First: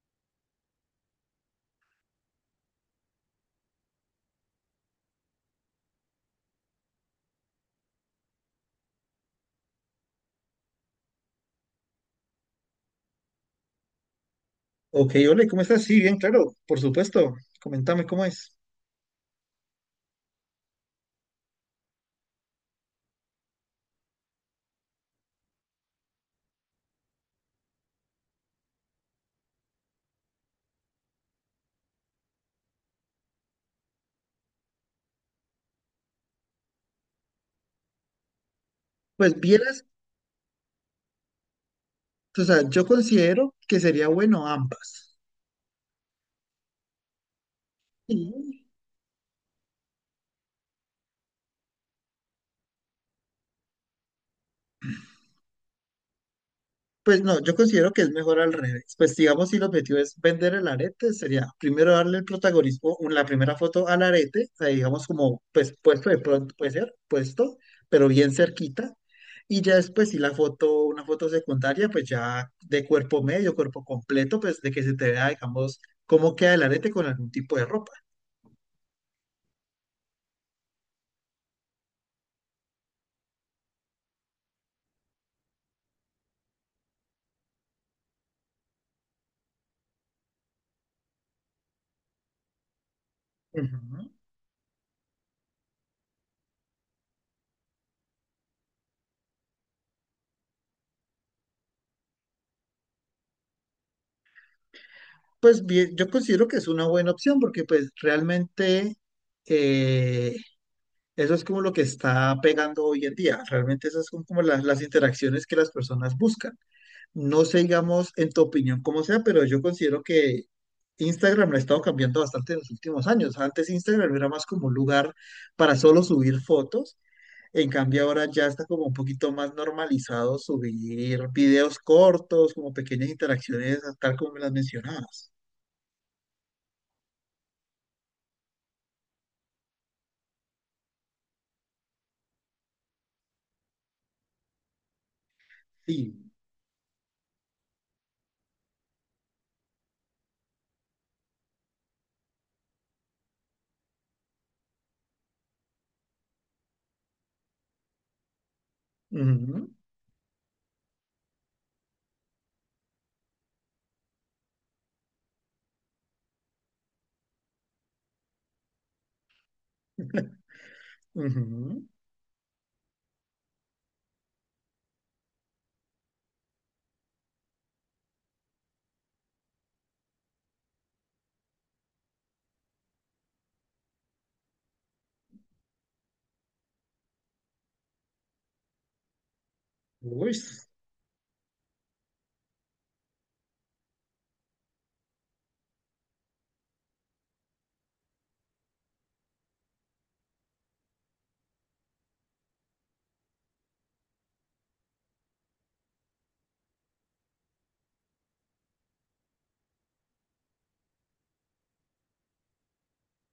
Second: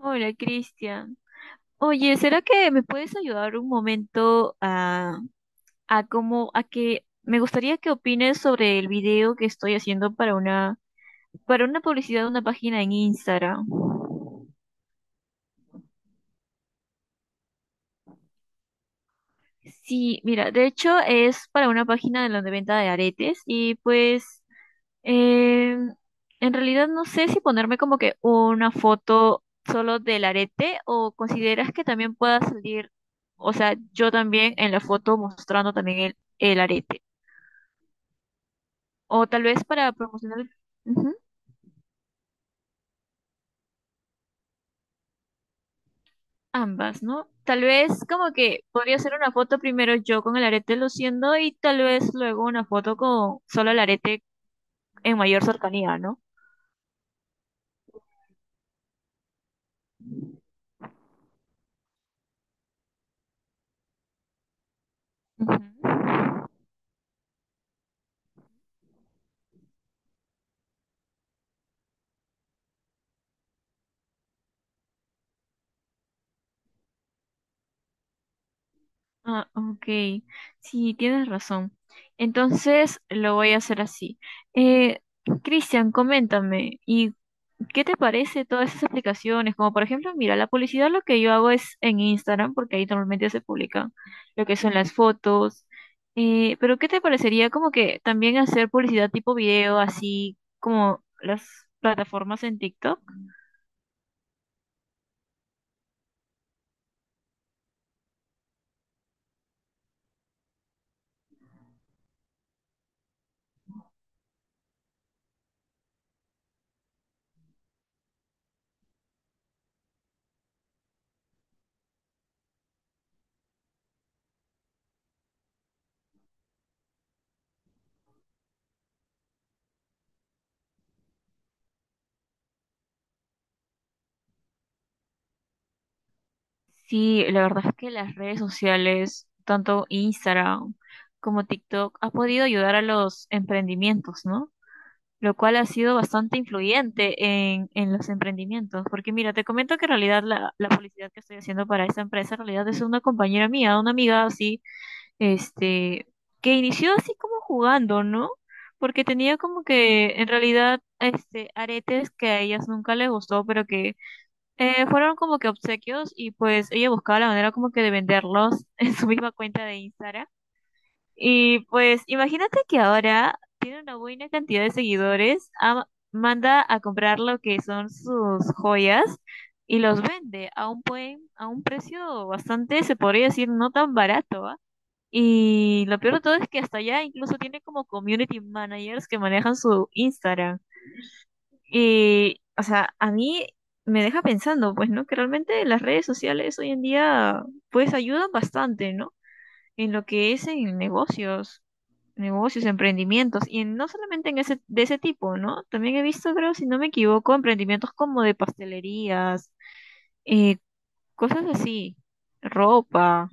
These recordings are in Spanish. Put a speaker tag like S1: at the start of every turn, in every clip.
S1: Hola, Cristian. Oye, ¿será que me puedes ayudar un momento a que me gustaría que opines sobre el video que estoy haciendo para una publicidad de una página en Instagram?
S2: Ok, hola, ¿cómo estás? Sí, bien, claro, por supuesto. Coméntame cómo es.
S1: Sí, mira, de hecho es para una página de la de venta de aretes y pues eh, en realidad no sé si ponerme como que una foto solo del arete o consideras que también pueda salir, o sea, yo también en la foto mostrando también el arete. O
S2: Pues
S1: tal vez
S2: vieras,
S1: para promocionar ujú,
S2: o sea, yo considero que sería bueno ambas.
S1: ambas, ¿no? Tal vez como que
S2: Sí.
S1: podría hacer una foto primero yo con el arete luciendo y tal vez luego una foto con solo el arete en mayor cercanía, ¿no?
S2: Pues no, yo considero que es mejor al revés. Pues digamos, si el objetivo es
S1: Ujú.
S2: vender el arete, sería primero darle el protagonismo, la primera foto al arete, o sea, digamos como, pues puesto de pronto, puede ser, puesto, pero bien cerquita. Y ya después, si la foto, una foto secundaria, pues ya de cuerpo medio, cuerpo completo, pues de que se te vea, digamos, cómo queda el arete con algún tipo de ropa.
S1: Ah, ok. Sí, tienes razón. Entonces lo voy a hacer así. Eh, Cristian, coméntame, ¿qué te parece todas esas aplicaciones? Como por ejemplo, mira, la publicidad lo que yo hago es en Instagram, porque ahí normalmente se publican
S2: Ujú.
S1: lo que son las fotos. Pero ¿qué te parecería como que también hacer publicidad tipo video, así como las plataformas en TikTok?
S2: Pues bien, yo considero que es una buena opción porque pues realmente eh, eso es como lo que está pegando hoy en día. Realmente esas son como las interacciones que las personas buscan. No sé, digamos, en tu opinión, cómo sea, pero yo considero que Instagram lo ha estado cambiando bastante en los últimos años. Antes Instagram era más como un lugar para solo subir fotos. En cambio, ahora ya está como un poquito más normalizado subir videos cortos, como pequeñas interacciones, tal como me las mencionabas.
S1: Sí, la verdad es que las redes sociales, tanto Instagram como TikTok, ha podido ayudar a los emprendimientos, ¿no? Lo cual ha sido
S2: Sí.
S1: bastante influyente en los emprendimientos. Porque mira, te comento que en realidad la publicidad que estoy haciendo para esa empresa en realidad es una compañera mía, una amiga así, este, que inició así como jugando, ¿no? Porque tenía como
S2: Ujú,
S1: que en realidad este aretes que a ellas nunca les gustó, pero que fueron como que obsequios y pues ella buscaba la manera como que de venderlos en su misma cuenta de Instagram. Y
S2: ujú.
S1: pues imagínate que ahora tiene una buena cantidad de seguidores, manda a comprar lo que son sus joyas y los vende a un buen, a un precio bastante, se podría decir, no tan barato, ¿ah? Y lo peor de todo es que hasta allá incluso tiene como community managers que manejan su
S2: Uy,
S1: Instagram. Y, o sea, a mí me deja pensando, pues, ¿no? Que realmente las redes sociales hoy en día, pues, ayudan bastante, ¿no? En lo que es en negocios, negocios, emprendimientos, y no solamente en ese, de ese tipo, ¿no? También he visto, creo, si no me equivoco, emprendimientos como de pastelerías, eh, cosas así, ropa,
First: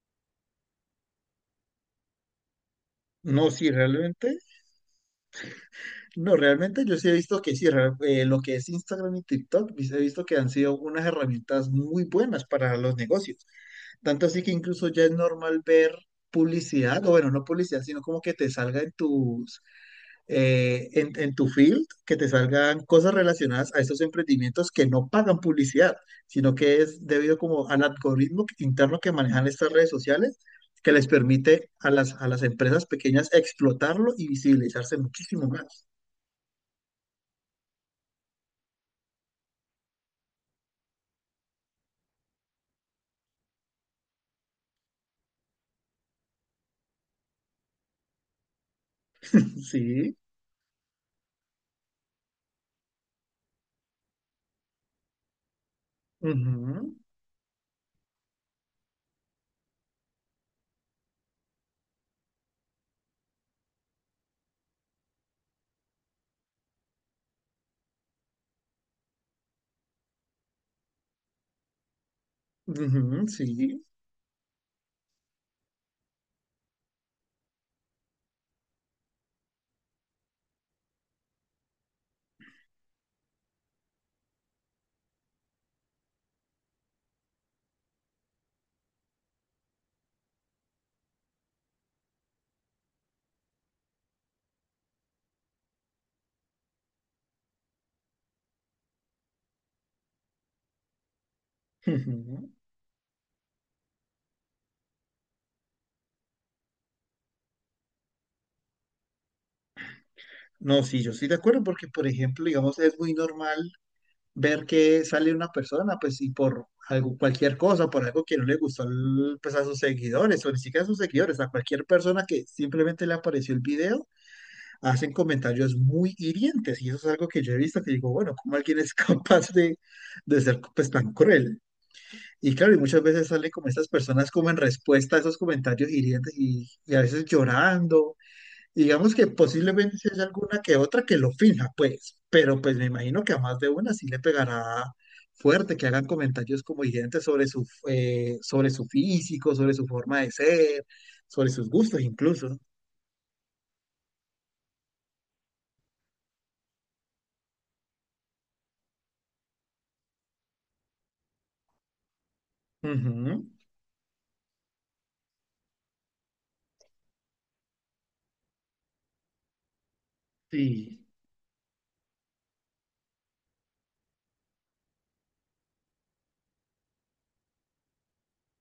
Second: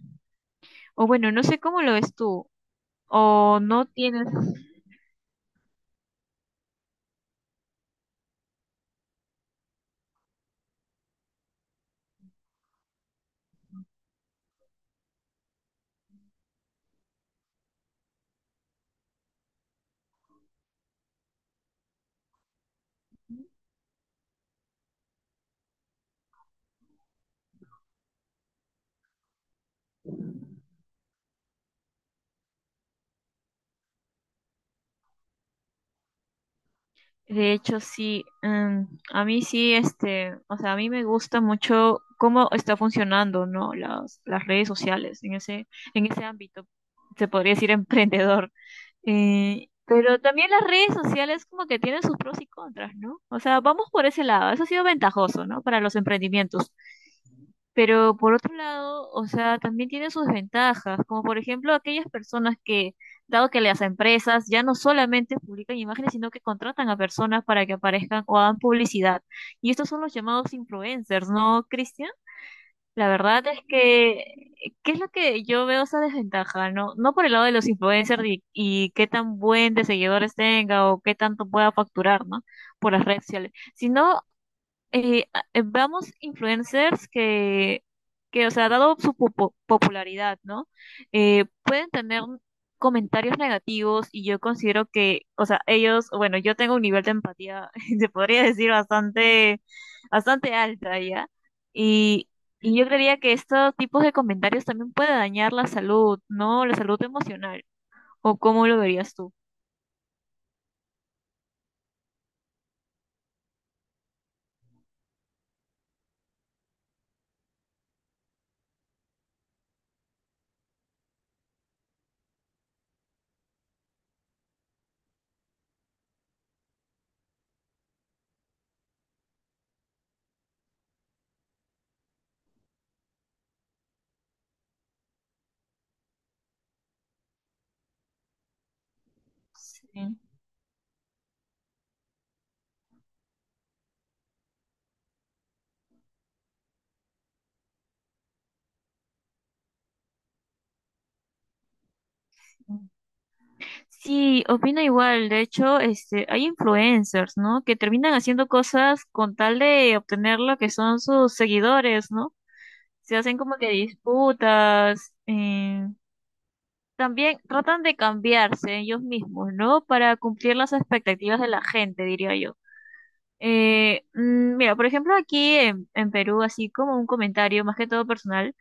S1: o bueno, no sé cómo lo ves tú,
S2: no,
S1: o
S2: sí,
S1: no tienes.
S2: realmente. No, realmente yo sí he visto que sí, lo que es Instagram y TikTok, pues, he visto que han sido unas herramientas muy buenas para los negocios. Tanto así que incluso ya es normal ver publicidad, o bueno, no publicidad, sino como que te salga en en tu field, que te salgan cosas relacionadas a estos emprendimientos que no pagan publicidad, sino que es debido como al algoritmo interno que manejan estas redes sociales, que les permite a las empresas pequeñas explotarlo y visibilizarse muchísimo más.
S1: De hecho, sí, a mí sí, este, o sea, a mí me gusta mucho cómo está funcionando, ¿no? Las redes sociales en ese ámbito, se podría decir emprendedor.
S2: Sí.
S1: Pero también las redes sociales como que tienen sus pros y contras, ¿no? O sea, vamos por ese lado. Eso ha sido ventajoso, ¿no? Para los emprendimientos.
S2: Ujú,
S1: Pero por otro lado, o sea, también tiene sus ventajas, como por ejemplo aquellas personas que, dado que las empresas ya no solamente publican imágenes, sino que contratan a personas para que aparezcan o hagan publicidad. Y estos son los llamados influencers, ¿no, Cristian? La
S2: ujú,
S1: verdad
S2: sí.
S1: es que, ¿qué es lo que yo veo esa desventaja? No, no por el lado de los influencers y qué tan buen de seguidores tenga o qué tanto pueda facturar, ¿no? Por las redes sociales, sino vamos influencers o sea, dado su popularidad, ¿no? Pueden tener comentarios negativos y yo considero que, o sea, ellos, bueno, yo tengo un nivel de empatía, se podría decir, bastante, bastante alta, ¿ya? Y,
S2: Ujú.
S1: y yo creería que estos tipos de comentarios también puede dañar la salud, ¿no? La salud emocional. ¿O cómo lo verías tú?
S2: No, sí, yo estoy de acuerdo porque, por ejemplo, digamos, es muy normal ver que sale una persona, pues, y por algo, cualquier cosa, por algo que no le gustó, pues, a sus seguidores, o ni siquiera a sus seguidores, a cualquier persona que simplemente le apareció el video, hacen comentarios muy hirientes, y eso es algo que yo he visto, que digo, bueno, ¿cómo alguien es capaz de, ser, pues, tan cruel? Y claro, y muchas veces salen como estas personas como en respuesta a esos comentarios hirientes y a veces llorando. Digamos que posiblemente si
S1: Sí.
S2: haya alguna que otra que lo finja, pues, pero pues me imagino que a más de una sí le pegará fuerte, que hagan comentarios como hirientes sobre sobre su físico, sobre su forma de ser, sobre sus gustos incluso.
S1: Sí, opino igual. De hecho, este, hay influencers, ¿no? Que terminan haciendo cosas con tal de obtener lo que son sus seguidores, ¿no? Se
S2: Ujú,
S1: hacen como que disputas. También tratan de cambiarse ellos mismos, ¿no? Para cumplir las
S2: Sí,
S1: expectativas de la gente, diría yo. Mira, por ejemplo, aquí en Perú, así como un comentario más que todo personal,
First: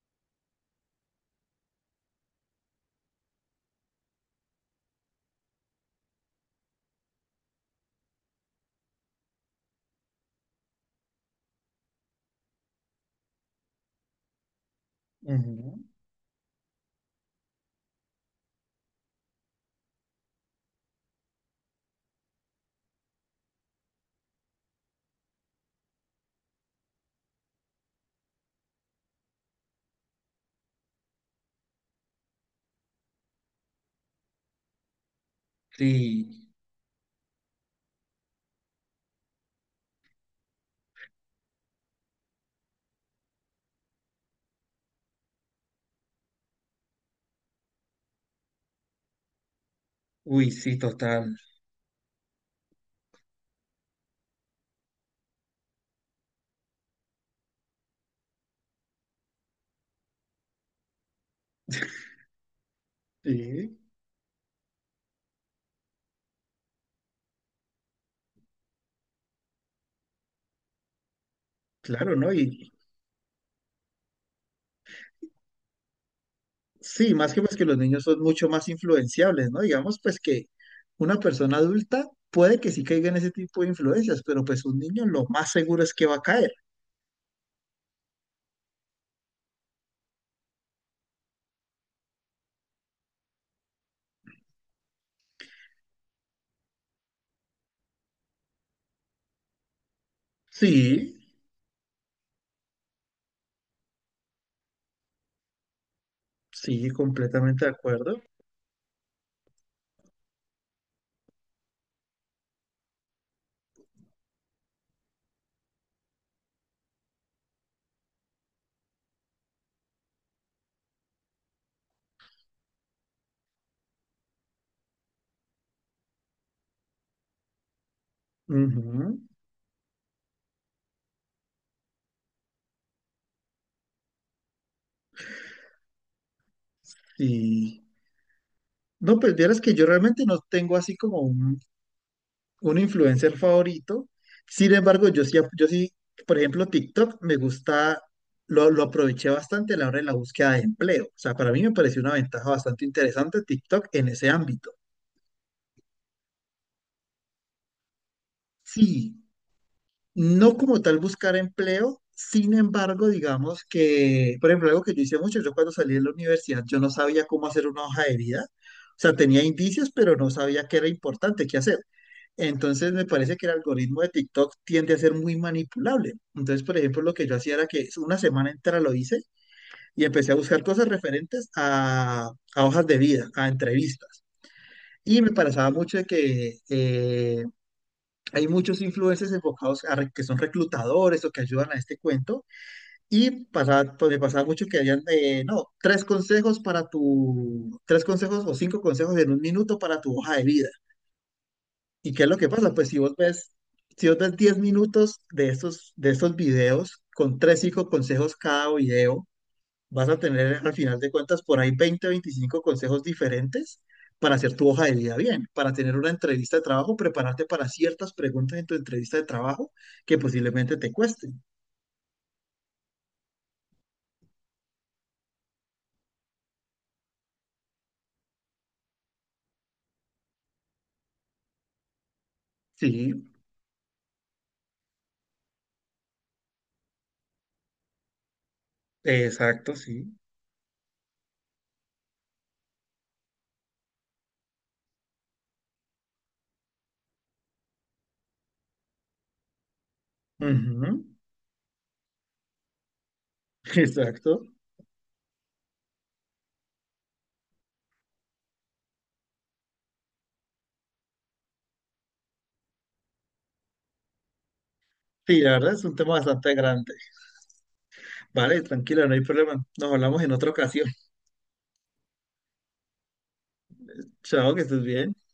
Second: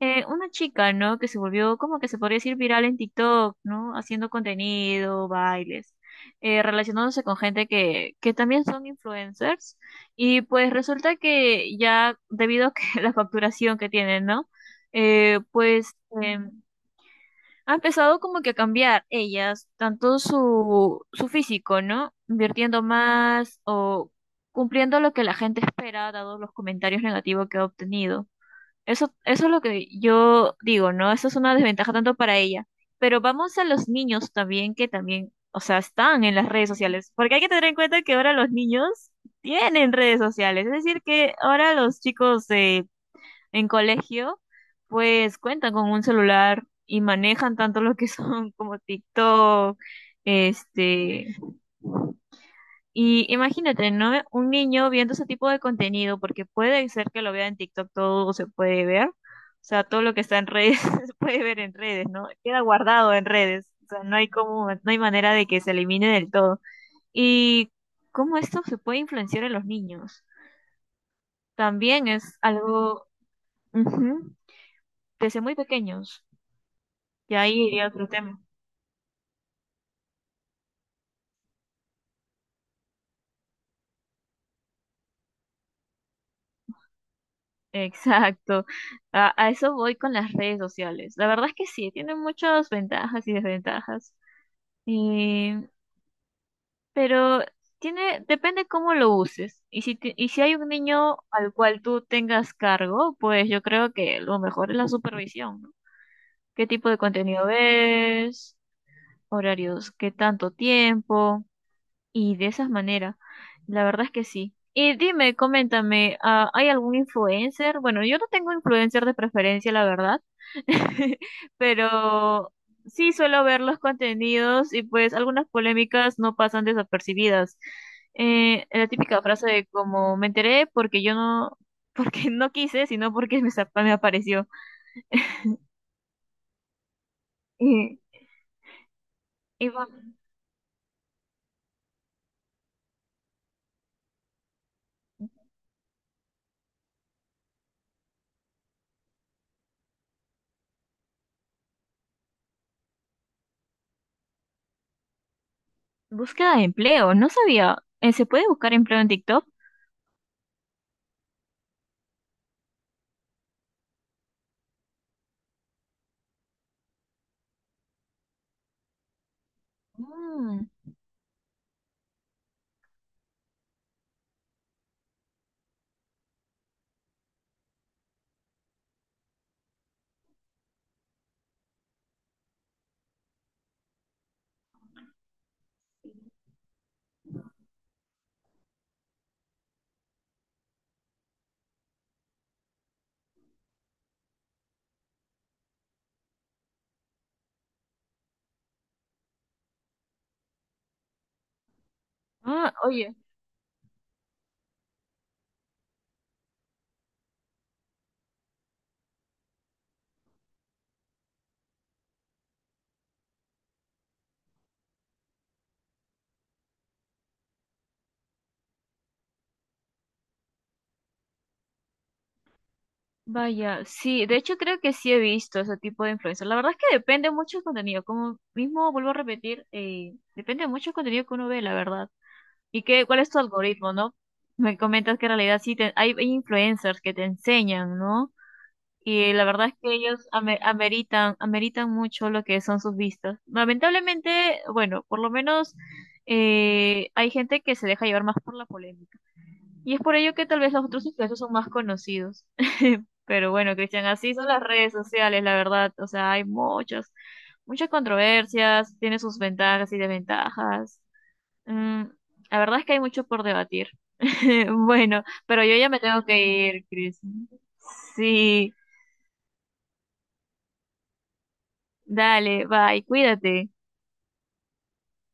S1: una chica, ¿no? Que se volvió como que se podría decir viral en TikTok, ¿no? Haciendo contenido, bailes, relacionándose con gente que también son influencers. Y pues resulta que ya debido a que la facturación que tienen, ¿no?
S2: ujú,
S1: Pues em, ha empezado como que a cambiar ellas, tanto su físico, ¿no? Invirtiendo más o cumpliendo lo que la gente espera, dado los comentarios negativos que ha obtenido. Eso es lo que yo digo, ¿no? Eso es una desventaja tanto para ella. Pero vamos a los niños también, que también, o sea, están en las
S2: sí,
S1: redes sociales. Porque hay que tener en cuenta que ahora los niños tienen redes sociales. Es decir, que ahora los chicos de en colegio, pues cuentan con un celular y manejan tanto lo que son como TikTok,
S2: uy, sí,
S1: este,
S2: total.
S1: y imagínate, ¿no? Un niño viendo ese tipo de contenido, porque puede ser que lo vea en TikTok, todo se puede ver, o sea, todo lo que está en redes se puede ver en redes, ¿no? Queda guardado en redes,
S2: Sí,
S1: o sea, no hay como, no hay manera de que se elimine del todo. Y cómo esto se puede influenciar en los niños, también
S2: claro, ¿no?
S1: es
S2: Y,
S1: algo, ujú, desde muy pequeños.
S2: Sí, más
S1: Y
S2: que pues
S1: ahí
S2: que los
S1: iría
S2: niños
S1: otro
S2: son
S1: tema.
S2: mucho más influenciables, ¿no? Digamos pues que una persona adulta puede que sí caiga en ese tipo de influencias, pero pues un niño lo más seguro es que va a caer.
S1: Exacto. A eso voy con las redes sociales. La verdad es que sí, tiene muchas ventajas y desventajas. Eh, pero tiene, depende cómo lo uses. Y si hay un
S2: Sí,
S1: niño al cual tú tengas cargo, pues yo creo que lo mejor es la supervisión, ¿no? ¿Qué tipo
S2: sí,
S1: de contenido
S2: completamente de acuerdo.
S1: ves? ¿Horarios? ¿Qué tanto tiempo? Y de esas maneras, la verdad es que sí. Y dime, coméntame, ah, ¿hay algún influencer? Bueno, yo no tengo influencer de preferencia, la verdad, pero sí suelo ver los contenidos y pues algunas polémicas no pasan desapercibidas. La
S2: Ujú,
S1: típica frase de como me enteré porque yo no, porque no quise, sino porque me apareció.
S2: sí.
S1: Y,
S2: No, pues vieras
S1: y
S2: que yo
S1: va-
S2: realmente no tengo así como un influencer favorito. Sin embargo, yo sí, por ejemplo, TikTok me gusta, lo aproveché bastante a la hora de la búsqueda de empleo. O sea, para mí me pareció una ventaja bastante interesante TikTok en ese ámbito.
S1: Búsqueda de empleo, no sabía. ¿Se puede buscar empleo en
S2: Sí,
S1: TikTok?
S2: no como tal buscar empleo, sin embargo, digamos que, por ejemplo, algo que yo hice mucho, yo cuando salí de la universidad, yo no sabía cómo hacer una hoja de vida, o sea, tenía indicios, pero no sabía
S1: Mm.
S2: qué era importante, qué hacer. Entonces, me parece que el algoritmo de TikTok tiende a ser muy manipulable. Entonces, por ejemplo, lo que yo hacía era que una semana entera lo hice y empecé a buscar cosas referentes a hojas de vida, a entrevistas. Y me parecía mucho de que hay muchos influencers enfocados a que son reclutadores o que ayudan a este cuento y pasa, pues, me pasaba mucho que habían, no, tres consejos tres consejos o cinco consejos en 1 minuto para tu hoja de vida. ¿Y qué es lo que pasa?
S1: Ah,
S2: Pues
S1: oye.
S2: si vos ves 10 minutos de estos, videos con tres, cinco consejos cada video, vas a tener al final de cuentas por ahí 20 25 consejos diferentes para hacer tu hoja de vida bien, para tener una entrevista de trabajo, prepararte para ciertas preguntas en tu entrevista de trabajo que posiblemente te cuesten.
S1: Vaya, sí, de hecho creo que sí he visto ese tipo de influencers. La verdad es que depende mucho del contenido, como mismo vuelvo a repetir, depende mucho del contenido que uno ve, la verdad. ¿Y
S2: Sí,
S1: cuál es tu algoritmo, no? Me comentas que en realidad hay, hay influencers que te enseñan, ¿no? Y la verdad es
S2: exacto,
S1: que
S2: sí.
S1: ellos ameritan mucho lo que son sus vistas. Lamentablemente, bueno, por lo menos hay gente que se deja llevar más por la polémica. Y es por ello que tal vez los
S2: Ujú,
S1: otros influencers son más conocidos. Pero bueno, Cristian, así son
S2: exacto.
S1: las redes sociales, la verdad. O sea, hay muchas, muchas controversias, tiene sus ventajas y desventajas. Mm, la verdad es que hay mucho por debatir. Bueno,
S2: Sí, la
S1: pero
S2: verdad
S1: yo
S2: es
S1: ya
S2: un
S1: me
S2: tema
S1: tengo que
S2: bastante
S1: ir,
S2: grande.
S1: Cris.
S2: Vale,
S1: Sí,
S2: tranquila, no hay problema. Nos hablamos en otra ocasión.
S1: dale, bye, cuídate.
S2: Chao, que estés bien.